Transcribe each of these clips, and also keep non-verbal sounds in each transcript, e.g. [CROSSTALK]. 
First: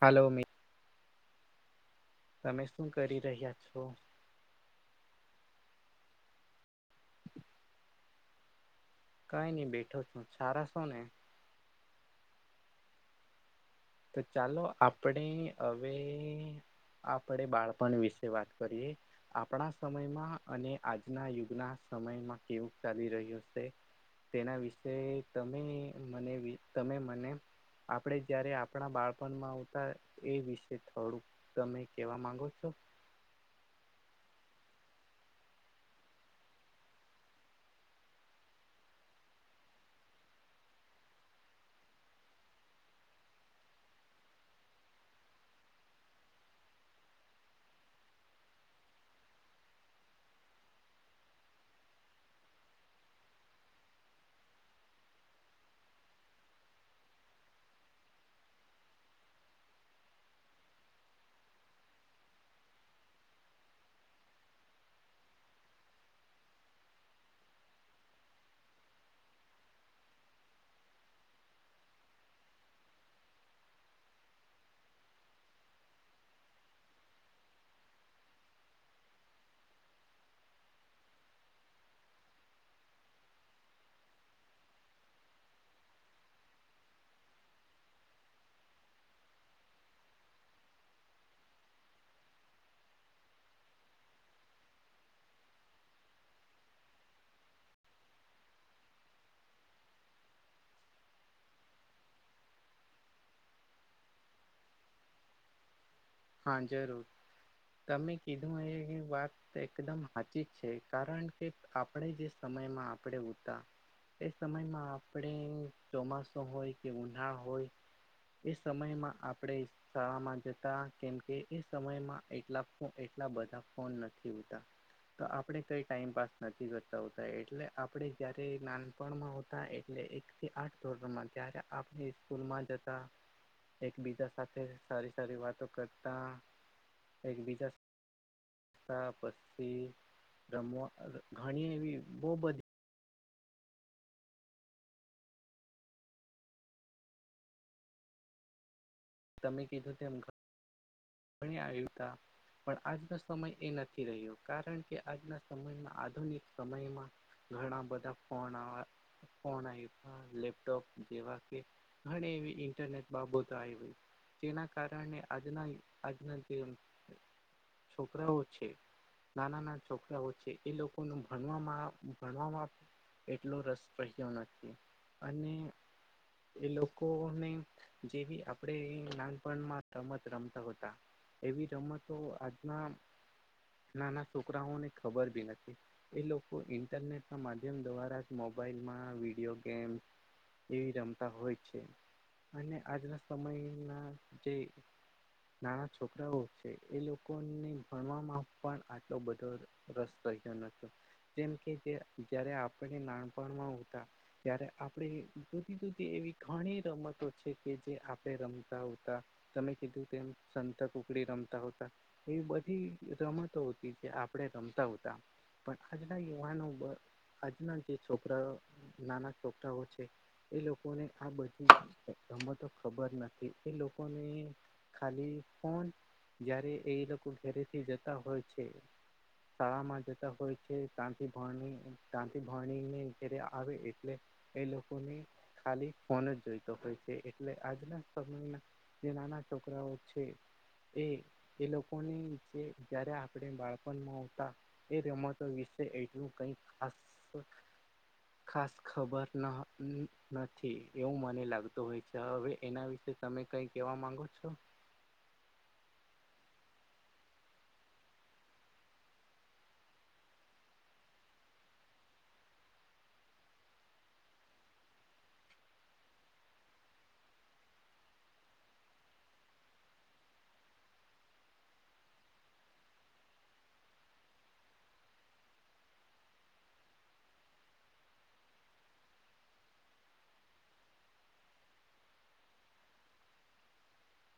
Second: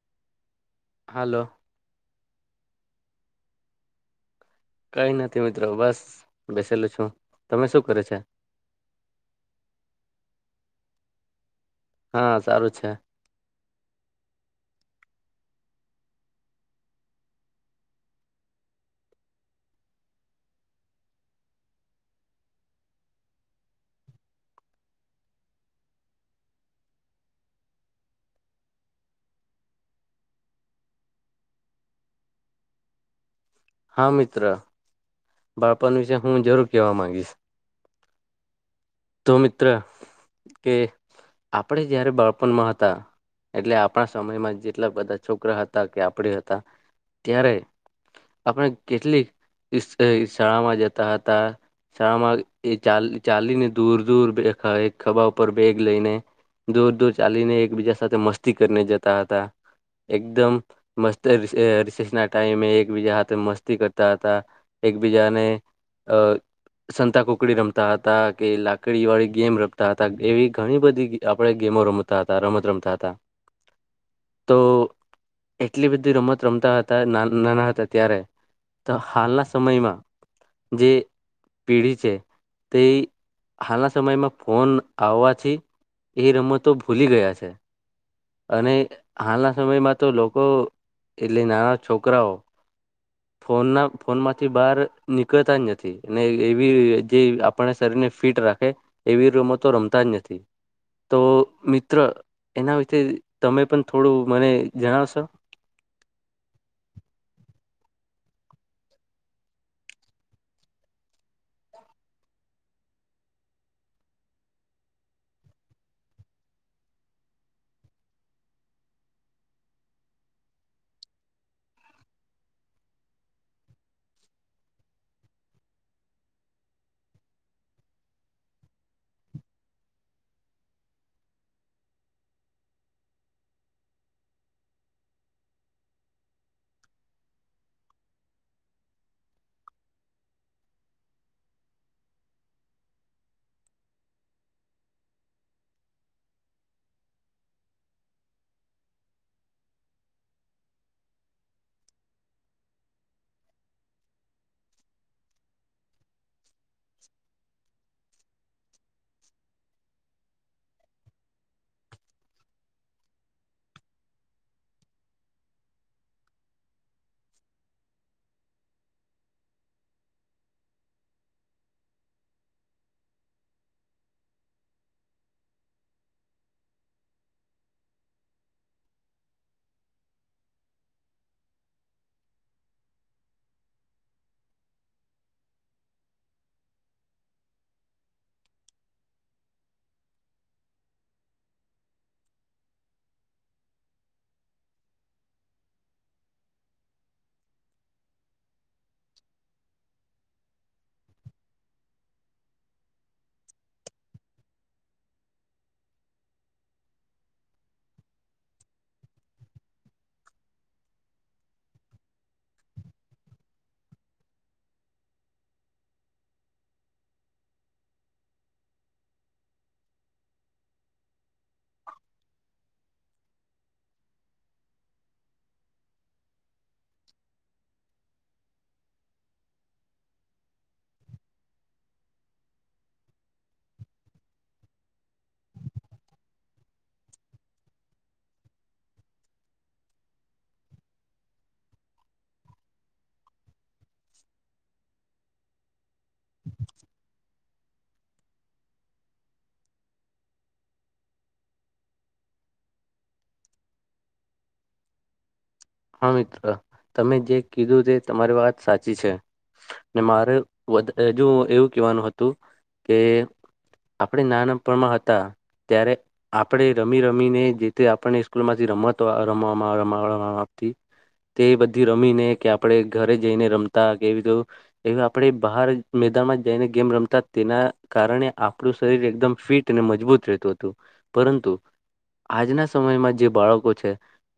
હાલો મિ હાલો તમે શું કરી રહ્યા છો? કઈ નથી મિત્રો બસ બેસેલું છું, તમે શું કરો છે? કઈ નઈ બેઠો છું, સારા છો ને? હા સારું છે. તો ચાલો આપણે હવે આપડે બાળપણ વિશે વાત કરીએ. આપણા સમયમાં અને આજના યુગના સમયમાં કેવું ચાલી રહ્યું છે. તેના વિશે તમે મને તમે મને આપણે જ્યારે આ આપણા બાળપણમાં હુતા એ વિશે થોડુંક તમે કેવા માંગો છો? હા મિત્ર બાળપણ વિશે હું જરૂર કેવા માંગીશ તો મિત્ર કે આપડે જયારે બાળપણમાં હતા એટલે આપણા સમયમાં જેટલા બધા છોકરા હતા કે આપડે હતા ત્યારે આપણે કેટલી શાળામાં જતા હતા શાળામાં એ ચાલ ચાલીને દૂર દૂર જતા એ ખભા ઉપર બેગ લઈને. દૂર દૂર ચાલીને એકબીજા સાથે મસ્તી કરીને જતા હતા એકદમ મસ્ત રિસેસ ના ટાઈમે એકબીજા હાથે મસ્તી કરતા હતા એકબીજાને અ સંતા કુકડી રમતા હતા કે લાકડી વાળી ગેમ રમતા હતા એવી ઘણી બધી આપણેે ગેમો રમ તા હતા રમત રમતા હતા [INAUDIBLE] તો એટલી બધી રમત રમતા હતા ના નાના હતા ત્યારે તો હાલના સમયમાં જે પેઢી છે તે હાલના સમયમાં ફોન આવવાથી એ રમતો ભૂલી ગયા છે. અને હાલના સમયમાં તો લોકો એટલે નાના છોકરાઓ [INAUDIBLE] ફોનના ફોન માંથી બહાર નીકળતા જ નથી એવી જે આપણે શરીરને ફિટ રાખે એવી રમતો રમતા જ નથી તો મિત્ર એના વિ તે તમે પણ થોડું મને જણાવશો. હા જરૂર, તમે કીધું એવી વાત તો એકદમ હાચી જ છે કારણ કે આપણે જે સમયમાં આપણે ઉતા એ સમયમાં આપણે ચોમાસું હોય કે ઉનાળો હોય. એ સમયમાં આપણે શાળામાં જતાં. કેમકે એ સમયમાં એટલા ફો એટલાં બધાં ફોન નથી ઉતા. તો આપણે કંઈ ટાઈમ પાસ નથી કરતાં હોતાં એટલે આપણે જ્યારે નાનપણમાં હોતાં એટલે એક થી આઠ ધોરણમાં ત્યારે આપણે સ્કૂલમાં જતાં. એકબીજા સાથે સારી સારી વાતો કરતાં એકબીજા તો પસી રમવા ઘણી એવી બો બધી તમે કીધું તેમ ઘણી આવ્યું તા. પણ આજનો સમય એ નથી રહ્યો કારણ કે આજના સમયમાં આધુનિક સમયમાં ઘણાં બધા ફોન આવા ફોન આયવ લેપટોપ જેવા કે ઘણી એવી ઈન્ટરનેટ બાબતો આયવી. તેના કારણે આજના યુ આજના જે છોકરાઓ છે નાનાં-નાના છોકરાઓ છે એ લોકોનું ભણવામાં ભણવામાં એટલો રસ રહ્યો નથી અને એ લોકોને જેવી આપ નાનપણમાં રમત રમતા હતાં એવી રમતો આજનાં નાનાં છોકરાઓને ખબર બી નથી. એ લોકો ઈન્ટરનેટના માધ્યમ દ્વારા જ મોબાઈલમાં વિડીયો ગેમ એવી રમતા હોય છે અને આજના સમયના જે નાના છોકરાઓ છે એ લોકોને ભણવામાં પણ આટલો બધો રસ્તો રહયો નતો જેમ કે જયારે આપણે નાનપણમાં ઉતા ત્યારે આપણે જુદી જુદી એવી ઘણી રમતો છે કે જે આ તે રમતા ઉતા તમે કીધું તેમ સંતાકૂકડી રમતાં ઉતા. એવી બધી રમતો ઉતી ત્યાં આપણે રમતાં ઉતા. પણ આજના યુવાનો બ આજના જે છોકરાઓ નાનાં છોકરાઓ છે એ લોકોને આ બ રમતો ખબર નથી એ લોકોને ખાલી ફોન જ્યારે એ લોકો ઘેરીથી જતાં હોય છે. શાળામાં જતા હોય છે તાથી ભણી ભણીને ઘેરે આવે એટલે એ લોકોની ખાલી ફોન જ જોયતો હોય છે. એટલે આજના સમયના જે નાનાં છોકરાઓ છે. એ એ લોકોની જે જ્યારે આપણે બાળપણમાં ઉતા એ રમતો વિશે એટલું કંઈક ખાસ ખાસ ખબર ન નથી એવું મને લાગતું હોય છે હવે એના વિશે તમે કઈ કહેવા માંગો છો? હા મિત્ર, તમે જે કીધું તે તમારી વાત સાચી છે. ને મારે વધ હજુ એવું કહેવાનું હતું કે આપણે નાનપણમાં હતાં ત્યારે આપણે રમી રમીને જે તે આપણને સ્કૂલમાંથી રમત રમવ રમાળવા તી તે બધી રમીને કે આપણે ઘરે જઈને રમતાં કે એવી તો એવી આપણે બહાર મેદાનમાં જઈને ગેમ રમતાં તેના કારણે આપણું શરીર એકદમ ફિટ અને મજબૂત રહેતું હતું પરંતુ આજનાં સમયમાં જે બાળકો છે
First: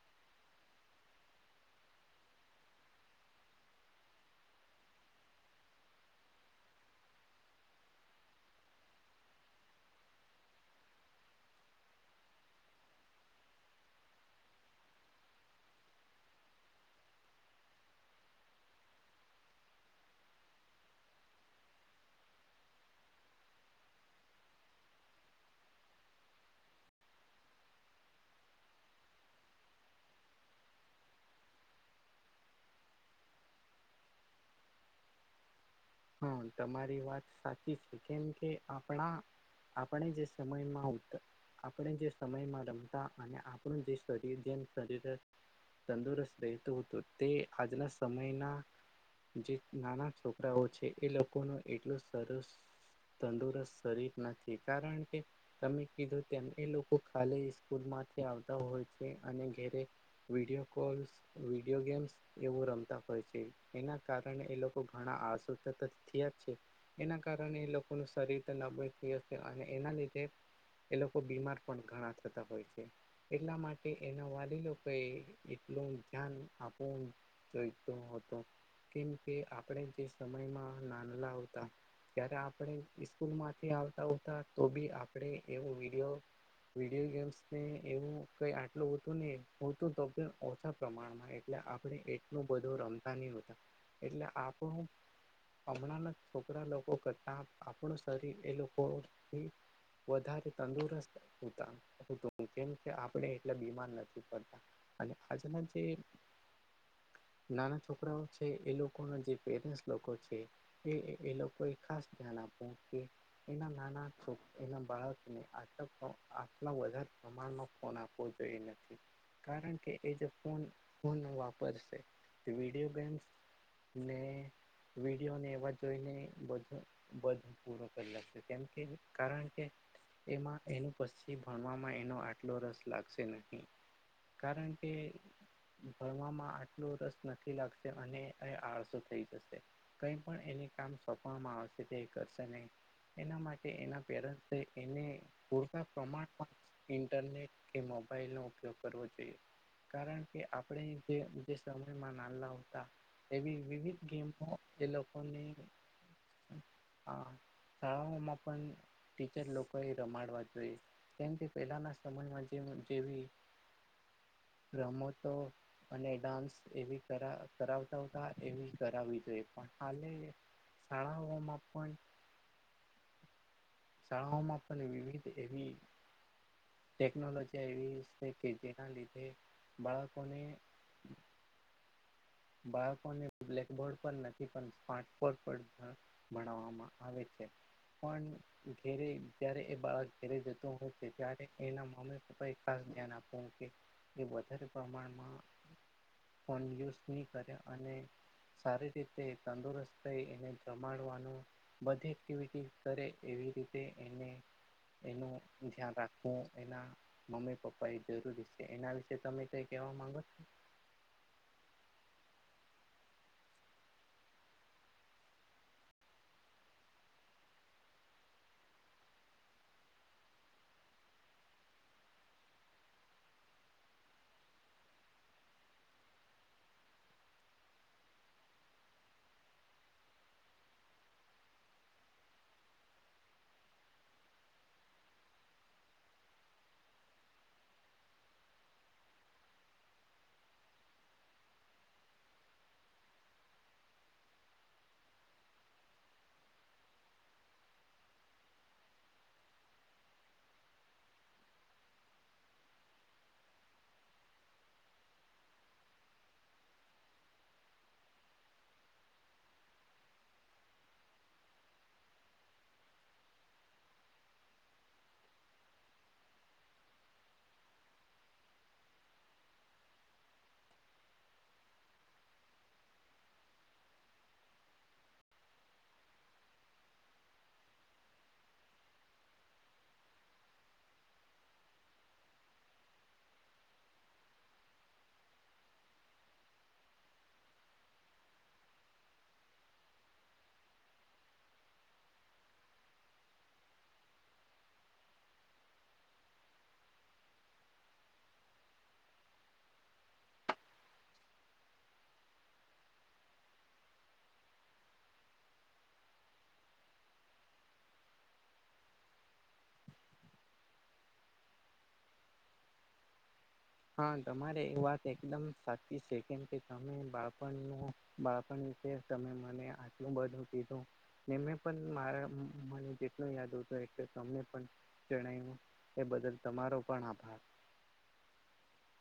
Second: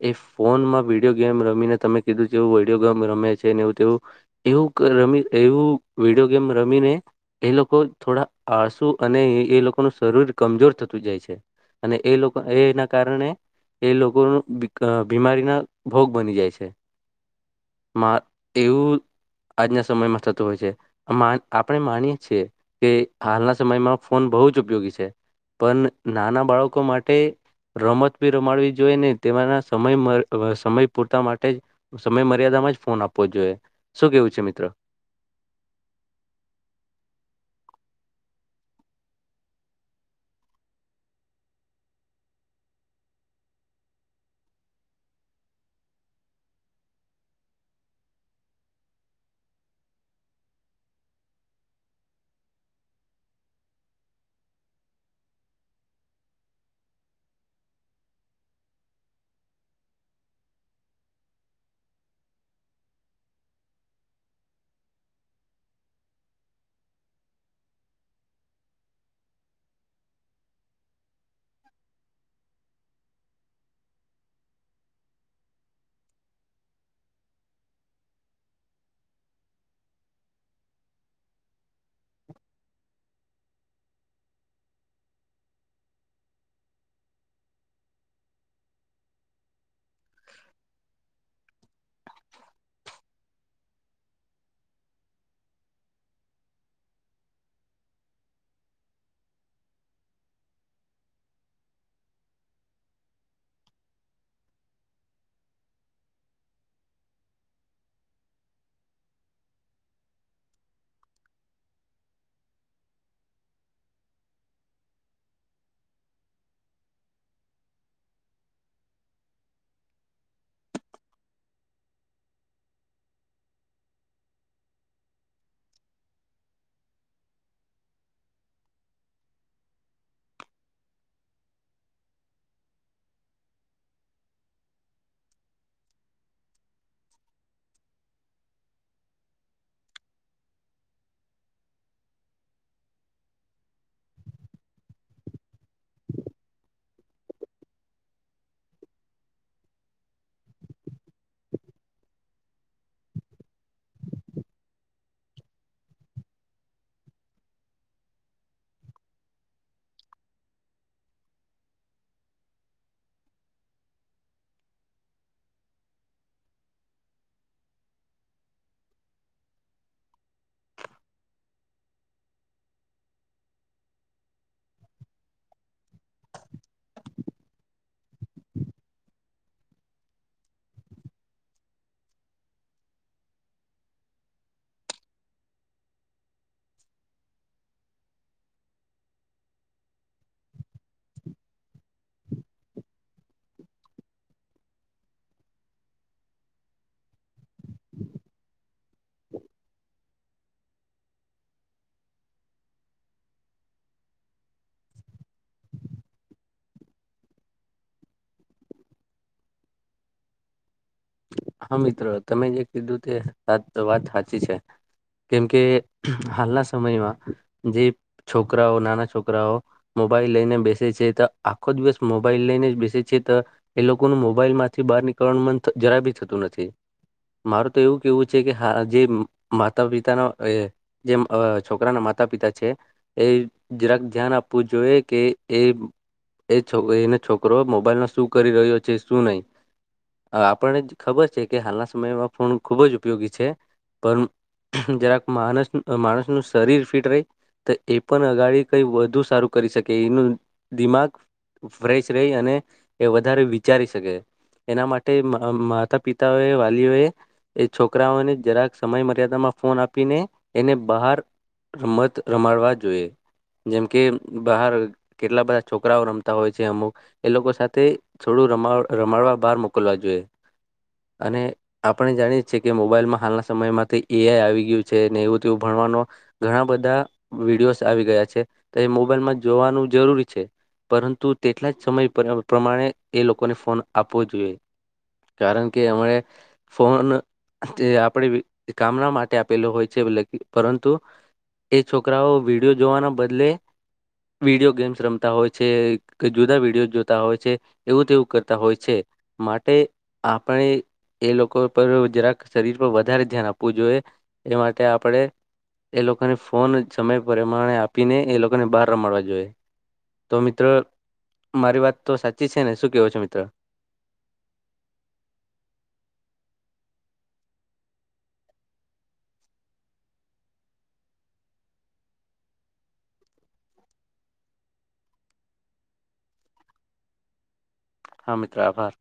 એ ફોનમાં વિ ડયો ગેમ રમીને તમે કીધું જે એવું ઓડિયો ગેમ રમે છે ને એવું તેવું એવુંક રમી એવું વિડીયો ગેમ રમીને એ લોકો થોડા આળસુ અને એ લોકોનું શરીર કમજોર થતું જાય છે. અને એ લોકો એના કારણે એ લોકોનું બી અ બીમારીના ભોગ બની જાય છે, મા એવું આજના સમયમાં થતો હોય છે. આપણે માનીએ છીએ કે, હાલના સમયમાં ફોન બહુ જ ઉપયોગી છે. પણ નાના બાળકો માટે રમત બી રમાડવી જોઈએ ને, તેમાંના સમય મ સમય પૂરતા માટે જ સમય મર્યાદામાં જ ફોન આપવો જ જોઈએ, શું કેવું છે? મિત્રો. હા, તમારી વાત સાચી છે. કેમ કે આપણા આપણે જે સમયમાં ઉતર આપણે જે સમયમાં રમતા અને આપણું જે શરીર જેમ શરીર તંદુરસ્ત રહેતો હતો, તે આજના સમયના જે નાના છોકરાઓ છે, એ લોકો નું એટલું સરસ. તંદુરસ્ત શરીર નથી, કારણ કે તમે કીધું તેમ એ લોકો ખાલી સ્કૂલમાંથી આવતા હોય છે, અને ઘરે વીડયો કોલસ. વિડીયો ગેમ્સ એવું રમતા હોય છે, એના કારણે એ લોકો ઘણા આસ થીયા છે. એના કારણે એ લોકોનું શરીર નબળુહશે, અને એના લીધે એ લોકો બીમાર પણ ઘણા થતા હોય છે. એટલા માટે એના વાલી ઓ એ એટલું ધ્યાન આપવું. જોઈતો હતો, કેમ કે આપણે જે સમયમાં નાનલા હતા. ત્યારે આપણે સ્કૂલ માંથી આવતા હોતા, તો બી આપણે એવો વિડીયો વિડીયો ગેમ્સ ને, એવું કઈ આટલું હતું નહી, હ તો તો ઓછા. પ્રમાણમાં એટલે આપણે એટલું બધું રમતા નહીં હોતા, એટલે આપણે હમણાંના છોકરા લોકો કરતા, આપણું શરીર એ લોકોથી વધારે તંદુરસ્ત, કેમ કે આપણે એટલે બીમાર નથી પડતા. અને આજના જે નાના છોકરાઓ છે, એ લોકો ના જે પેરેન્ટ લોકો છે, એ એ લોકો એ ખાસ ધ્યાન આપો કે એના નાના છોકરા, એના બાળકને આટ આટલા વધારે પ્રમાણનો ફોન આપવો જોઈએ. કઈ નથી. કારણ કે એ જે ફોન ફોન ન વાપર છે, વિડીયો ગેમ્સ. ને વિડીયોને એવા જોઈને બધું. બધો પૂરો કરી લશે, કેમ કે, કારણ કે એમાં એનું પશ્ચીમ ભણવામાં એનો આટલો રસ લાગશે નહીં. કારણ કે. ભણવામાં આટલો રસ નથી લાગતો, અને એ આળસુ થઈ જશે. કઈ પણ એની કામ સોંપવામાં આવશે તે, કરશે નહી. એના માટે એના પેરન્ટ એને પૂરતા પ્રમાણમાં. ઇન્ટરનેટ કે મોબાઈલ નો ઉપયોગ કરવો જોઈએ. કારણ કે આપણે જે જે સમયમાં નાલા હતા. એવી વિવિધ ગેમ એ લોકોને, હ. શાળાઓમાં પણ ટીચર લોકો એ રમાડવા જોઈએ. જેમથી પહેલાના સમયમાં જે જેવી રમતો. અને ડાન્સ એવી કરાવતા, એવી કરાવવી જોઈએ. પણ હાલે શાળાઓમાં પણ. શાળાઓમાં પણ વિવિધ એવી ટેકનોલોજી આવી છે કે, જેના લીધે બાળકોને બાળકોને બ્લેકબોર્ડ પર નથી, પણ સ્માર્ટબોર્ડ પર. ભણવામાં આવે છે, પણ ઘેરે જ્યારે એ બાળક ઘેરે જતો હોય છે, ત્યારે એના મમ્મી- પપ્પા એ ખાસ ધ્યાન આપવું કે એ વધારે પ્રમાણમાં ફોન યુઝ નહી કરે, અને સારી રીતે તંદુરસ્ત થઈ એને જમાડવાનું, બધી એક્ટિવિટી કરે એવી રીતે એને એનું ધ્યાન રાખવું એના મમ્મી પપ્પા એ જરૂરી છે એના વિશે તમે કઈ કેહેવા માંગો છો. હા મિત્ર તમે જે કીધું તે સાત વાત હાચી છે. કેમકે હાલના સમયમાં જે છોકરાઓ નાના છોકરાઓ મોબાઈલ લઈને બેસે છે તો આખો દિવસ મોબાઈલ લઈને જ બેસે છે તો એ લોકોનું મોબાઈલ માંથી બહાર નીકળવાણ મન તો જરાબી થતું નથી. મારું તો એવું કેવું છે કે હા જે માતા પિતાનો એ જેમ અ છોકરાના માતા પિતા છે. એ જરાક ધ્યાન આપવું જોઈએ કે એ એ છોકરી ને છોકરો મોબાઈલમા શું કરી રહ્યો છે શું નહી. આ આપણને ખબર છે કે હાલના સમયમાં ફોન ખૂબ જ ઉપયોગી છે પણ જરાક માણસ માણસનું શરીર ફિટ રહે, તો એ પણ અગાડી કઈ વધુ સારું કરી શકે એનું દિમાગ ફ્રેશ રહી અને એ વધારે વિચારી શકે એના માટે તે મ અ માતા પિતાઓએ વાલીઓએ, એ છોકરાઓને જરાક સમય મર્યાદામાં ફોન આપીને, એને બહાર રમત રમાડવા જોઈએ, જેમ કે બહાર કેટલા બધા છોકરાઓ રમતા હોય છે અમુક એ લોકો સાથે થોડું ર રમાડવા બહાર મુક મોકલવા જોઈએ, અને આપણે જાણીએ છીએ કે મોબાઈલમાં હાલના સમયમાં કંઈ એ આઈ આવી ગયું છે ને, એવું તો એવું ભણવાનું ઘણા બધા વિડીયોઝ આવી ગયા છે, તો એ મોબાઈલમાં જોવાનું જરૂરી છે. પરંતુ તેટલા જ સમય પ્ર પ્રમાણે એ લોકોને ફોન આપવો જોઈએ. કારણ કે હમણે ફોન તે આપડે કામના માટે આપેલો હોય છે, લેકિ પરંતુ એ છોકરાઓ વિડીયો જોવાના બદલે વિડીયો ગેમ્સ રમતા હોય છે, કે જુદા વિડીયો જોતા હોય છે. એવું તેવું કરતા હોય છે. માટે આપણે એ લોકો પર જરાક શરીર પર વધારે ધ્યાન આપવું જોઈએ. એ માટે આપડે એ લોકોને ફોન સમય પ્રમાણે આપીને, એ લોકોને બહાર રમાડવા જોઈએ. તો મિત્ર, મારી વાત તો સાચી છે ને? શું કેવો છો મિત્ર? હા, તમારે એ વાત એકદમ સાચી છે, કેમ કે તમે બાળપણનો બાળપણ વિશે તમે મને આટલું બધું કીધું. મે પણ મારા મને જેટલું યાદ હતું એટલુ તમને પણ જણાવ્યું, એ બદલ તમારો પણ આભાર. હા, મિત્ર આભાર.